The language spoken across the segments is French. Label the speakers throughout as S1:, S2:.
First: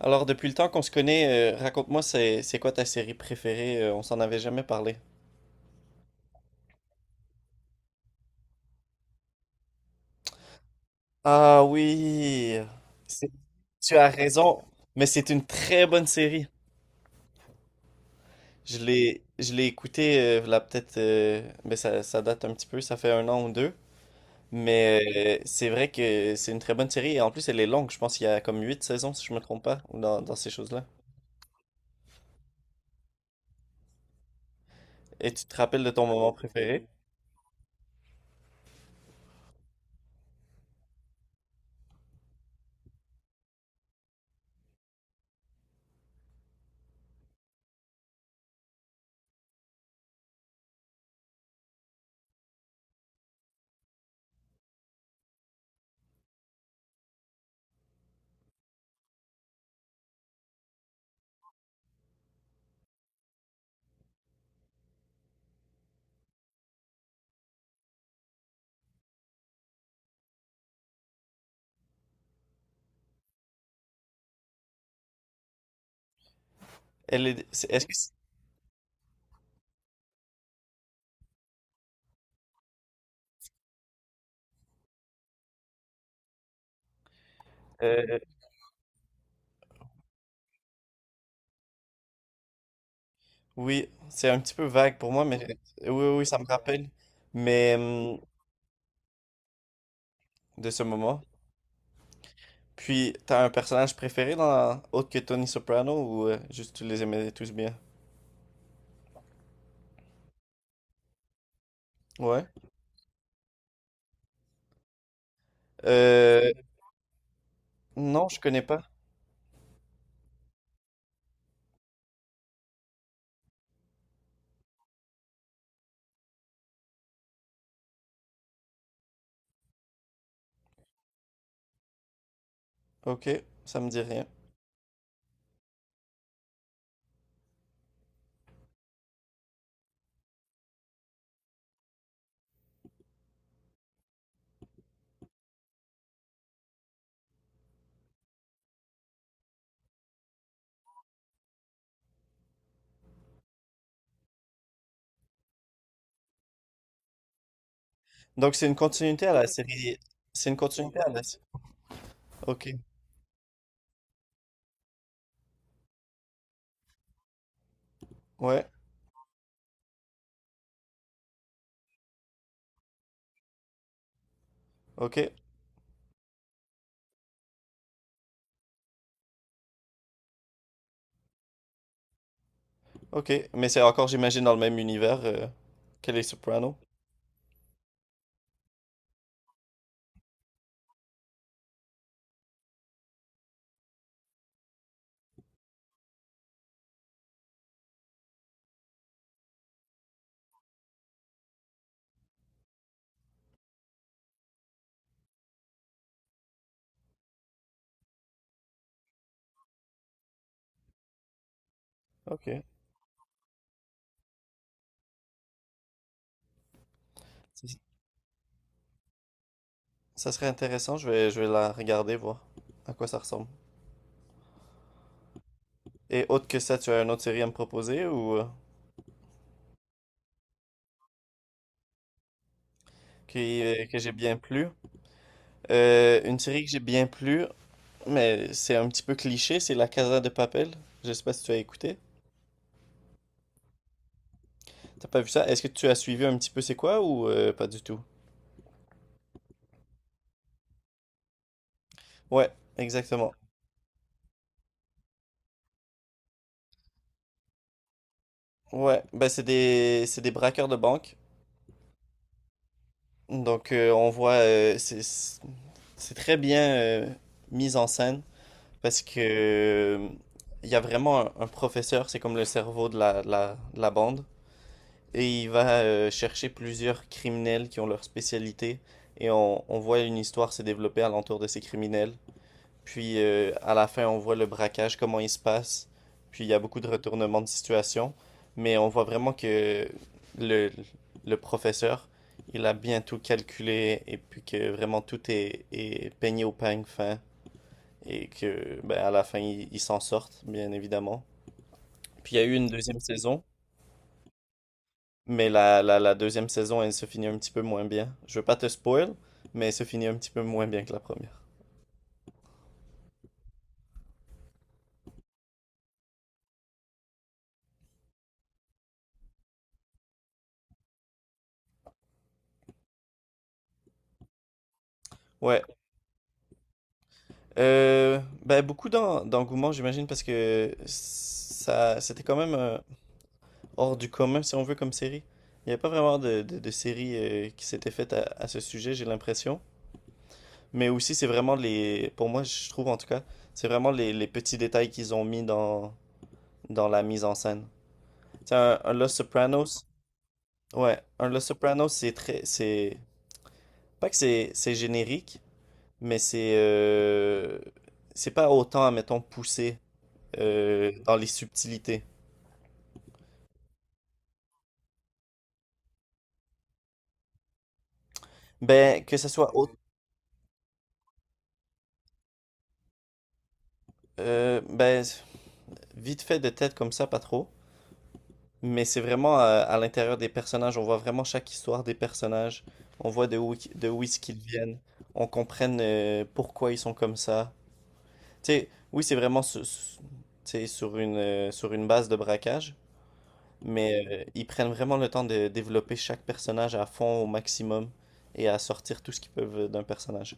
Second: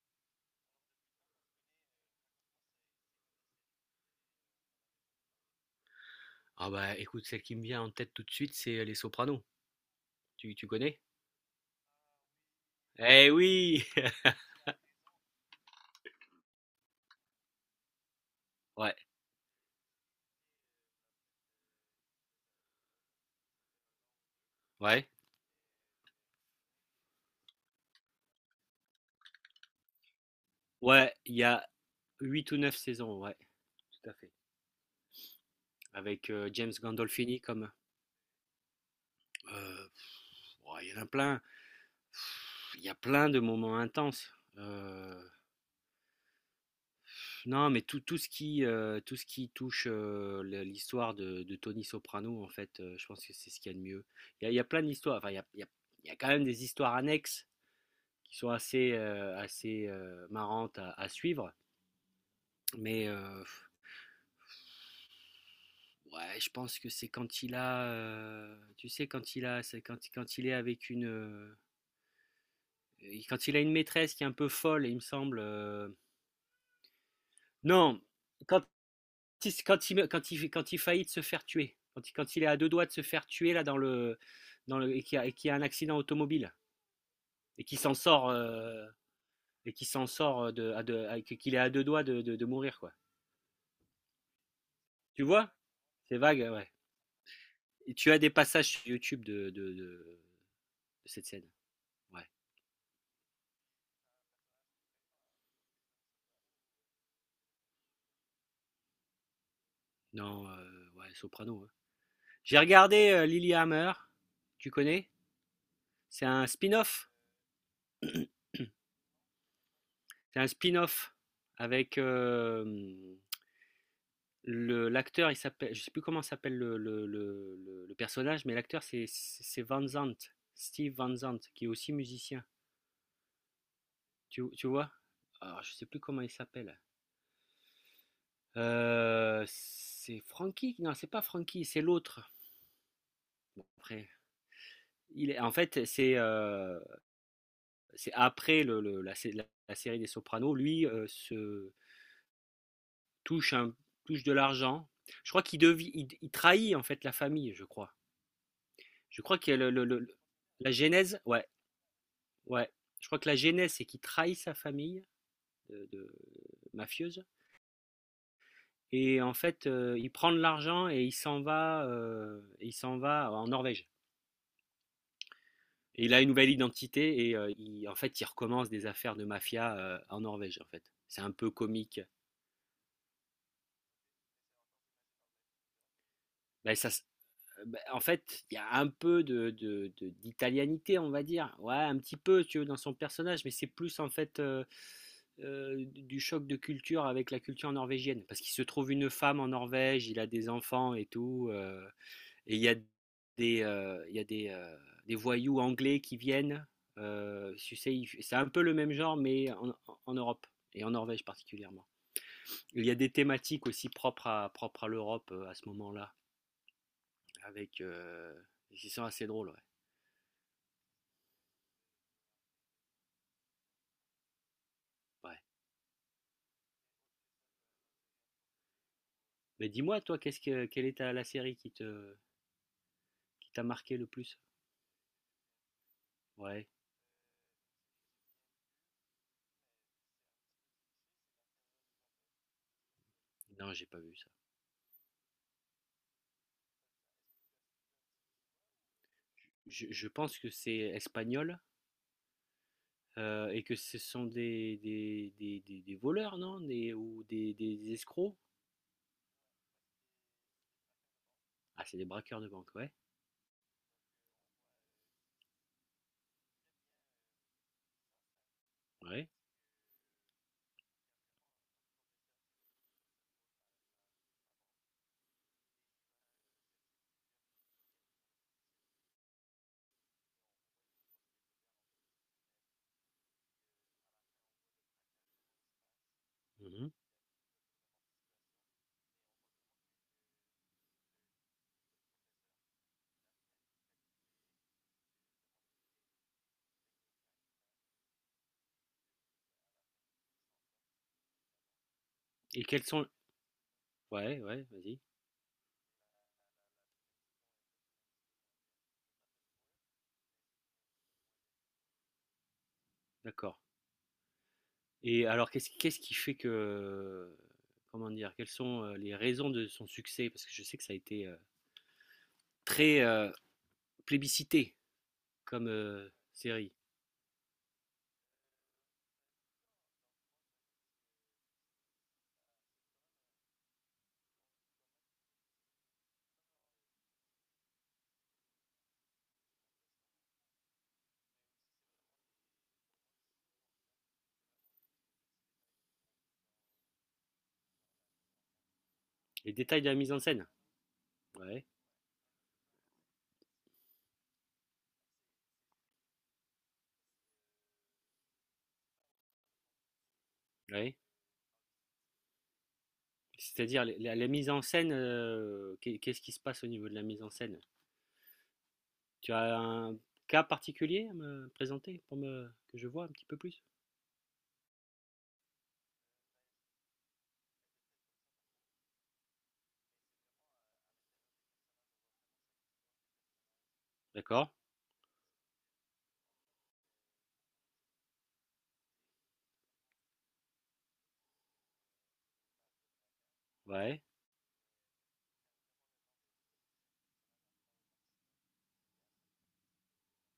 S1: Alors, depuis le temps qu'on se connaît, raconte-moi, c'est quoi ta série préférée? On s'en avait jamais parlé.
S2: Ah bah écoute, celle qui me vient en tête tout de suite, c'est Les Sopranos. Tu connais?
S1: Ah oui, c'est-
S2: Eh oui!
S1: tu as raison, mais c'est une très bonne série. Je
S2: Ouais,
S1: l'ai, je l'ai écoutée, là peut-être, mais ça date un petit peu, ça fait un an ou deux.
S2: ouais.
S1: Mais c'est vrai que c'est une très bonne série et en plus elle est longue, je pense qu'il y a comme huit saisons si je me trompe pas, ou dans ces choses-là.
S2: Ouais, il y a 8 ou 9 saisons, ouais, tout à fait.
S1: Et tu te rappelles de ton
S2: Avec
S1: moment
S2: James
S1: préféré?
S2: Gandolfini comme. Euh, ouais, il y en a plein. Il y a plein de moments intenses. Non, mais tout ce qui, tout ce qui touche l'histoire de Tony Soprano, en fait, je pense que c'est ce qu'il y a de mieux. Il y a plein d'histoires. Enfin, il y a, il y a- il y a quand même des histoires annexes qui sont assez marrantes à suivre. Mais ouais, je pense que c'est quand il a, tu sais, quand il a, c'est quand il est avec une, quand il a une maîtresse qui est un peu folle, il me semble. euh,
S1: Elle est, c'est- est-ce que
S2: non,
S1: c'est-
S2: quand, quand il faillit de se faire tuer, quand il est à deux doigts de se faire tuer là et qu'il y a un accident automobile et qui s'en
S1: euh,
S2: sort, et qui s'en sort de, qu'il est à deux doigts de mourir quoi.
S1: Oui, c'est un petit peu vague pour
S2: Tu
S1: moi, mais
S2: vois?
S1: ouais. oui, oui,
S2: C'est
S1: oui, ça
S2: vague,
S1: me
S2: ouais.
S1: rappelle. Mais
S2: Et tu
S1: hum,
S2: as des passages sur YouTube de
S1: de ce moment.
S2: cette scène. Ouais.
S1: Puis, t'as un personnage préféré dans autre que Tony Soprano ou juste tu les aimais tous bien?
S2: Non, ouais, Soprano. Hein.
S1: Ouais.
S2: J'ai regardé Lilyhammer. Tu connais? C'est un
S1: Euh,
S2: spin-off.
S1: non, je connais pas.
S2: C'est un spin-off avec le l'acteur. Il s'appelle, je sais plus comment s'appelle le personnage, mais l'acteur c'est Van Zandt, Steve Van Zandt, qui est aussi musicien.
S1: Ok, ça me dit rien.
S2: Tu vois? Alors, je sais plus comment il s'appelle. C'est Frankie? Non, c'est pas Frankie, c'est l'autre. Bon, après, en fait, c'est après la série des Sopranos, lui touche un, touche de l'argent. Je crois qu'il devient, il trahit en fait la famille, je crois.
S1: Donc c'est une
S2: Je
S1: continuité à
S2: crois
S1: la
S2: que le, le-
S1: série.
S2: le- le-
S1: C'est une
S2: la
S1: continuité à
S2: genèse,
S1: la série.
S2: ouais,
S1: Ok.
S2: ouais. Je crois que la genèse, c'est qu'il trahit sa famille de mafieuse.
S1: Ouais.
S2: Et en fait, il prend de l'argent et il s'en va en Norvège.
S1: Ok.
S2: Et il a une nouvelle identité et en fait, il recommence des affaires de mafia en Norvège, en fait. C'est un peu comique.
S1: Ok. Mais c'est encore, j'imagine, dans le même univers que les
S2: Ben,
S1: Sopranos.
S2: en fait, il y a un peu d'italianité, on va dire. Ouais, un petit peu, si tu veux, dans son personnage, mais c'est plus en fait du choc de culture avec la culture norvégienne. Parce qu'il se trouve une femme en Norvège, il a des enfants et tout. Et il y a des, il y a des voyous anglais qui viennent. Tu sais, c'est un peu le même genre, mais en Europe, et en Norvège particulièrement.
S1: Ok.
S2: Il y a des thématiques aussi propres à l'Europe à ce moment-là.
S1: Ça
S2: Avec. Ils sont assez drôles, ouais.
S1: ça serait intéressant. Je vais la regarder, voir à quoi ça ressemble.
S2: Ouais.
S1: Et autre que ça, tu as une autre série à me proposer ou
S2: Mais dis-moi, toi, quelle est la série qui te, qui
S1: qui,
S2: t'a
S1: que
S2: marqué le
S1: j'ai bien
S2: plus?
S1: plu? Une série
S2: Ouais.
S1: que j'ai bien plu, mais c'est un petit peu cliché, c'est La Casa de Papel. Je sais pas si tu as écouté.
S2: Non, j'ai pas vu ça.
S1: T'as pas vu ça? Est-ce que tu as suivi un petit peu c'est quoi ou pas du tout?
S2: Je pense que c'est espagnol
S1: Ouais, exactement.
S2: et que ce sont des voleurs, non? Ou des escrocs?
S1: Ouais, ben c'est des braqueurs de banque.
S2: Ah, c'est des braqueurs de banque, ouais.
S1: Donc on voit c'est c'est très bien mis en scène parce que
S2: Ouais.
S1: il y a vraiment un professeur, c'est comme le cerveau de la de la bande. Et il va chercher plusieurs criminels qui ont leur spécialité. Et on voit une histoire se développer alentour de ces criminels. Puis à la fin, on voit le braquage, comment il se passe. Puis il y a beaucoup de
S2: Mhm.
S1: retournements de situation. Mais on voit vraiment que le, le professeur, il a bien tout calculé. Et puis que vraiment tout est peigné au peigne fin. Et que ben, à la fin, ils il s'en sortent, bien évidemment. Puis il y a eu
S2: Et
S1: une
S2: quels
S1: deuxième
S2: sont...
S1: saison.
S2: Ouais, ouais, vas-y.
S1: Mais la deuxième saison, elle se finit un petit peu moins bien. Je veux pas te spoil, mais elle se finit un petit peu moins bien que la première.
S2: D'accord. Et alors, qu'est-ce qui fait que... Comment dire? Quelles sont les raisons de son succès? Parce que je sais que ça a été très plébiscité
S1: Ouais.
S2: comme série.
S1: Ben, beaucoup d'engouement, j'imagine, parce que ça, c'était quand même hors du commun, si on veut, comme série. Il n'y a pas vraiment de, de série qui s'était faite à ce sujet, j'ai l'impression. Mais aussi, c'est vraiment les... Pour moi, je trouve, en tout cas, c'est vraiment les petits détails qu'ils ont mis dans, dans la mise en scène. Tu sais, un Los
S2: Les détails
S1: Sopranos...
S2: de la mise en scène.
S1: Ouais, un Los
S2: Ouais,
S1: Sopranos, c'est très... C'est pas que c'est générique, mais c'est pas autant, admettons, poussé
S2: ouais.
S1: dans les subtilités.
S2: C'est-à-dire la mise en scène, qu'est-ce qui se passe au niveau de la mise en scène?
S1: Ben, que ce
S2: Tu
S1: soit
S2: as un cas particulier à me présenter que je vois un petit peu plus?
S1: ben, vite fait de tête comme ça, pas trop. Mais c'est vraiment à l'intérieur des personnages. On voit vraiment chaque histoire des personnages. On voit de où est-ce qu'ils
S2: D'accord,
S1: viennent. On comprenne pourquoi ils sont comme ça. Tu sais, oui, c'est vraiment tu sais, sur une base de braquage. Mais
S2: ouais,
S1: ils prennent vraiment le temps de développer chaque personnage à fond au maximum et à sortir tout ce qu'ils peuvent d'un personnage.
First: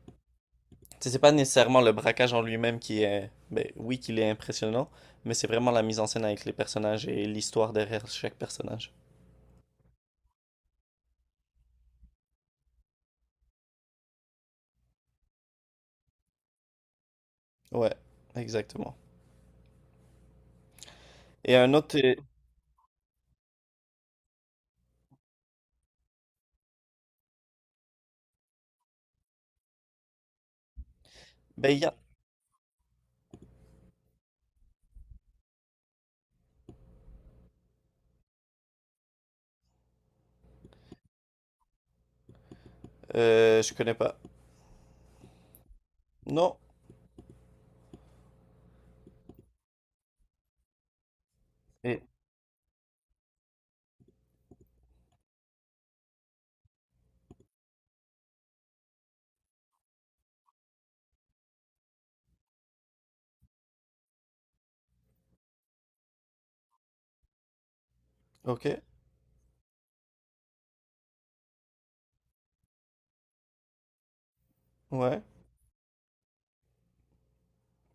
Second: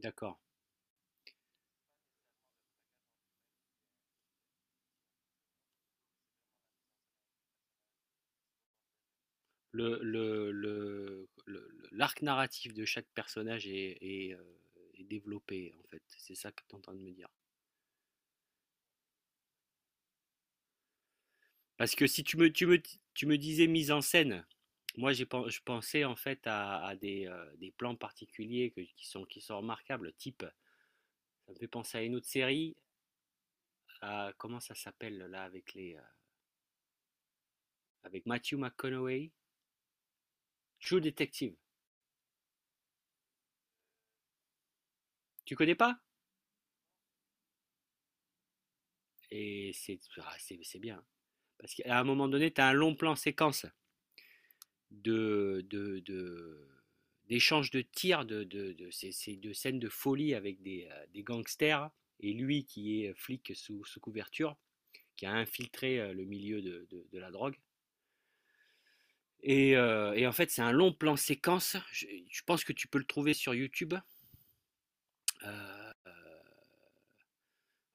S2: d'accord.
S1: Tu sais, c'est pas nécessairement le braquage en lui-même qui est, ben oui, qu'il est impressionnant, mais c'est vraiment la mise en scène avec les personnages et l'histoire derrière chaque personnage.
S2: L'arc narratif de chaque personnage est développé, en fait. C'est ça que tu es en train de me dire.
S1: Ouais, exactement. Et un
S2: Parce
S1: autre,
S2: que si tu me disais mise en scène, moi, je pensais en fait à des plans particuliers qui sont remarquables, type, ça me fait
S1: ben il y a,
S2: penser à une autre série, comment ça s'appelle là avec avec Matthew McConaughey, True Detective.
S1: je connais pas.
S2: Tu connais pas?
S1: Non.
S2: Ah, c'est bien. Hein. Parce qu'à
S1: Et
S2: un moment donné, tu as un long plan séquence de, de, de, d'échanges de tirs, de, c'est de scènes de folie avec des gangsters, et lui qui est flic sous couverture, qui a infiltré le milieu de la drogue.
S1: ok,
S2: Et en fait, c'est un long plan séquence. Je pense que tu peux le trouver sur YouTube.
S1: ouais,
S2: Euh,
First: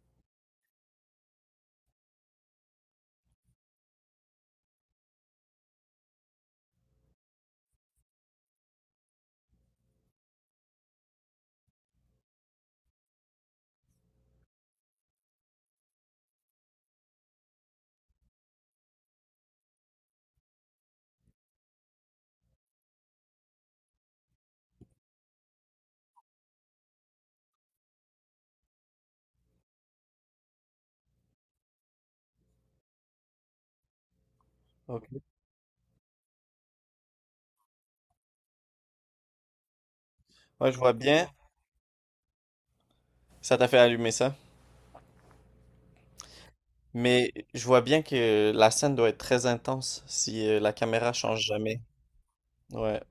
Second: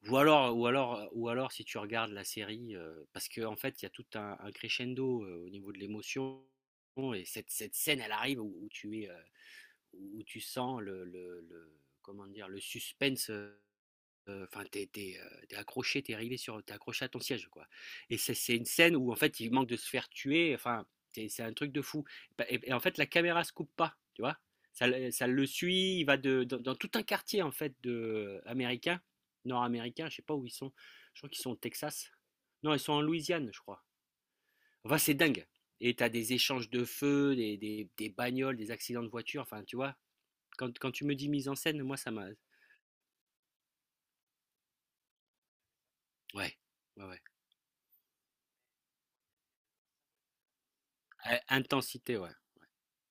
S2: ou alors, si tu regardes la série, parce qu'en fait, il y a tout un crescendo au niveau de l'émotion. Et cette scène, elle arrive où tu es, où tu sens comment dire, le suspense enfin, t'es accroché, t'es accroché à ton siège, quoi. Et c'est une scène où en fait il manque de se faire tuer. Enfin, c'est un truc de fou. Et en fait la caméra se coupe pas, tu vois. Ça, ça le suit. Il va dans tout un quartier en fait nord-américain. Je sais pas où ils sont. Je crois qu'ils sont au Texas. Non, ils sont en Louisiane, je crois. Enfin, c'est
S1: ok.
S2: dingue. Et t'as des échanges de feu, des bagnoles, des accidents de voiture. Enfin, tu vois.
S1: Ouais,
S2: Quand,
S1: je
S2: quand
S1: vois
S2: tu me
S1: bien.
S2: dis mise en scène, moi ça m'a.
S1: Ça t'a fait allumer ça.
S2: Ouais, ouais, ouais.
S1: Mais je vois bien que la scène doit être très intense si la caméra change jamais.
S2: Intensité, ouais.
S1: Ouais,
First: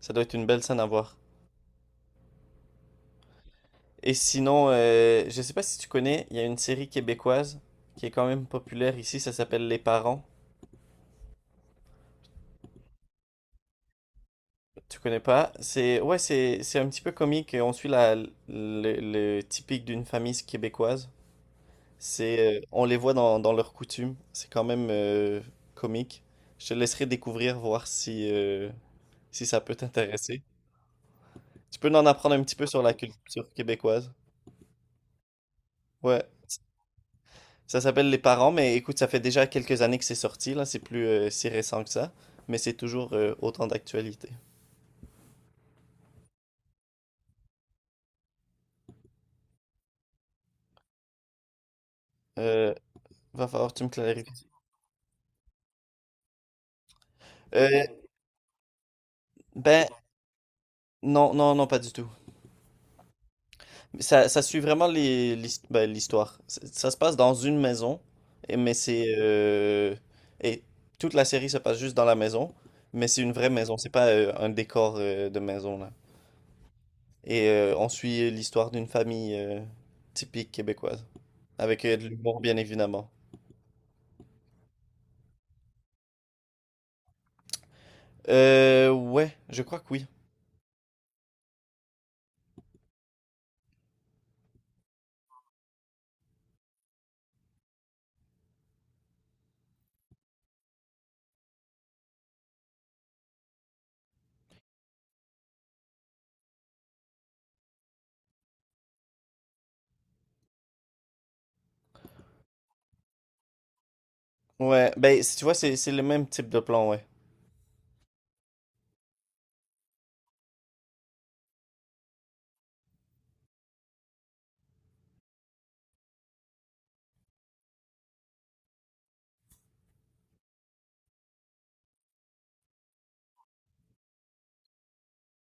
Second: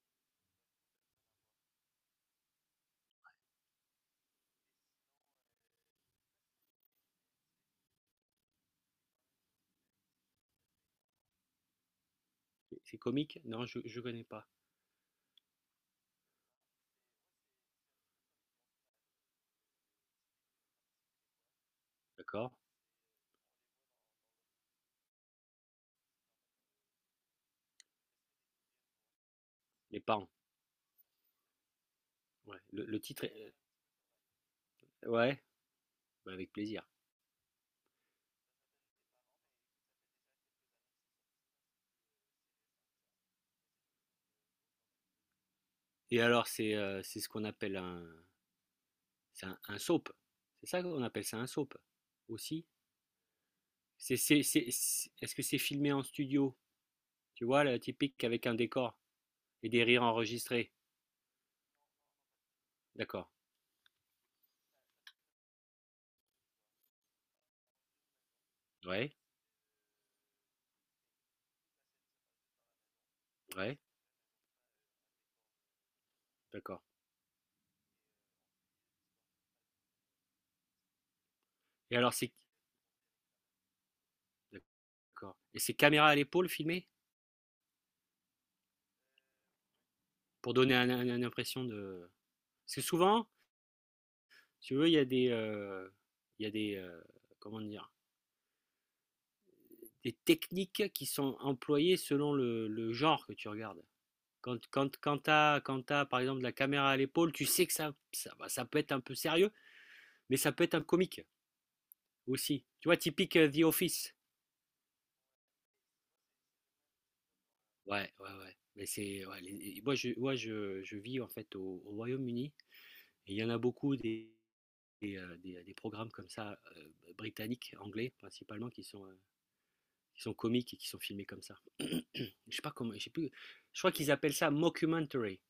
S1: ça doit être une belle scène à voir. Et sinon, je sais pas si tu connais, il y a une série québécoise qui est quand même populaire ici, ça s'appelle Les Parents.
S2: C'est comique? Non, je connais pas.
S1: Tu connais pas? C'est ouais, c'est un petit peu comique, on suit la le typique d'une famille québécoise.
S2: D'accord.
S1: C'est on les voit dans leurs coutumes, c'est quand même comique. Je te laisserai découvrir voir si si ça peut
S2: Les Parents.
S1: t'intéresser. Tu peux en apprendre un petit
S2: Ouais.
S1: peu sur
S2: Le,
S1: la
S2: le titre
S1: culture
S2: est...
S1: québécoise.
S2: Ouais,
S1: Ouais.
S2: bah, avec plaisir.
S1: Ça s'appelle Les Parents, mais écoute, ça fait déjà quelques années que c'est sorti, là, c'est plus si récent que ça, mais c'est toujours autant d'actualité.
S2: Et alors, c'est ce qu'on appelle un soap. C'est ça qu'on appelle ça un soap aussi.
S1: Euh, Va falloir que tu me
S2: C'est, c'est,
S1: clarifies.
S2: c'est, c'est- est-ce que c'est filmé en studio? Tu vois, la
S1: Euh,
S2: typique avec un décor et des
S1: ben,
S2: rires enregistrés.
S1: non, pas du tout.
S2: D'accord.
S1: Ça suit vraiment les, ben, l'histoire. Ça se passe dans une maison, et- mais c'est...
S2: Ouais,
S1: euh, et toute la série se passe juste dans la maison, mais c'est une vraie maison,
S2: ouais,
S1: c'est pas un décor de maison, là.
S2: d'accord.
S1: Et on suit l'histoire d'une famille typique québécoise, avec
S2: Et
S1: de
S2: alors, c'est...
S1: l'humour, bien évidemment.
S2: D'accord. Et c'est caméra à l'épaule filmé
S1: Ouais, je crois que oui.
S2: pour donner une impression de... Parce que souvent, si tu veux, il y a des... il y a des... euh, comment dire? Les techniques qui sont employées selon le genre que tu regardes. Quand t'as, par exemple la caméra à l'épaule, tu sais que ça peut être un peu sérieux, mais ça peut être un comique aussi. Tu vois, typique The Office.
S1: Ouais, ben, si tu vois, c'est le même type de plan, ouais.
S2: Ouais, ouais, ouais. Mais ouais, moi je vis en fait au Royaume-Uni et il y en a beaucoup des programmes comme ça, britanniques, anglais principalement, qui sont comiques et qui sont filmés comme ça. Je sais pas comment, je sais plus. Je crois qu'ils appellent ça mockumentary. Tu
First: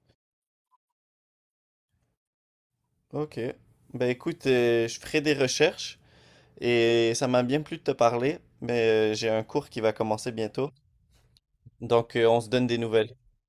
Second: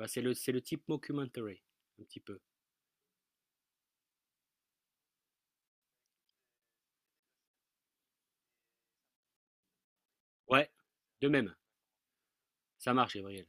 S2: vois, c'est le type mockumentary, un petit peu.
S1: Ok. Ben, écoute, je ferai des recherches et ça m'a bien plu de te parler, mais j'ai un cours qui va commencer
S2: Ouais,
S1: bientôt.
S2: de même.
S1: Donc, on se donne des
S2: Ça
S1: nouvelles.
S2: marche, Gabriel.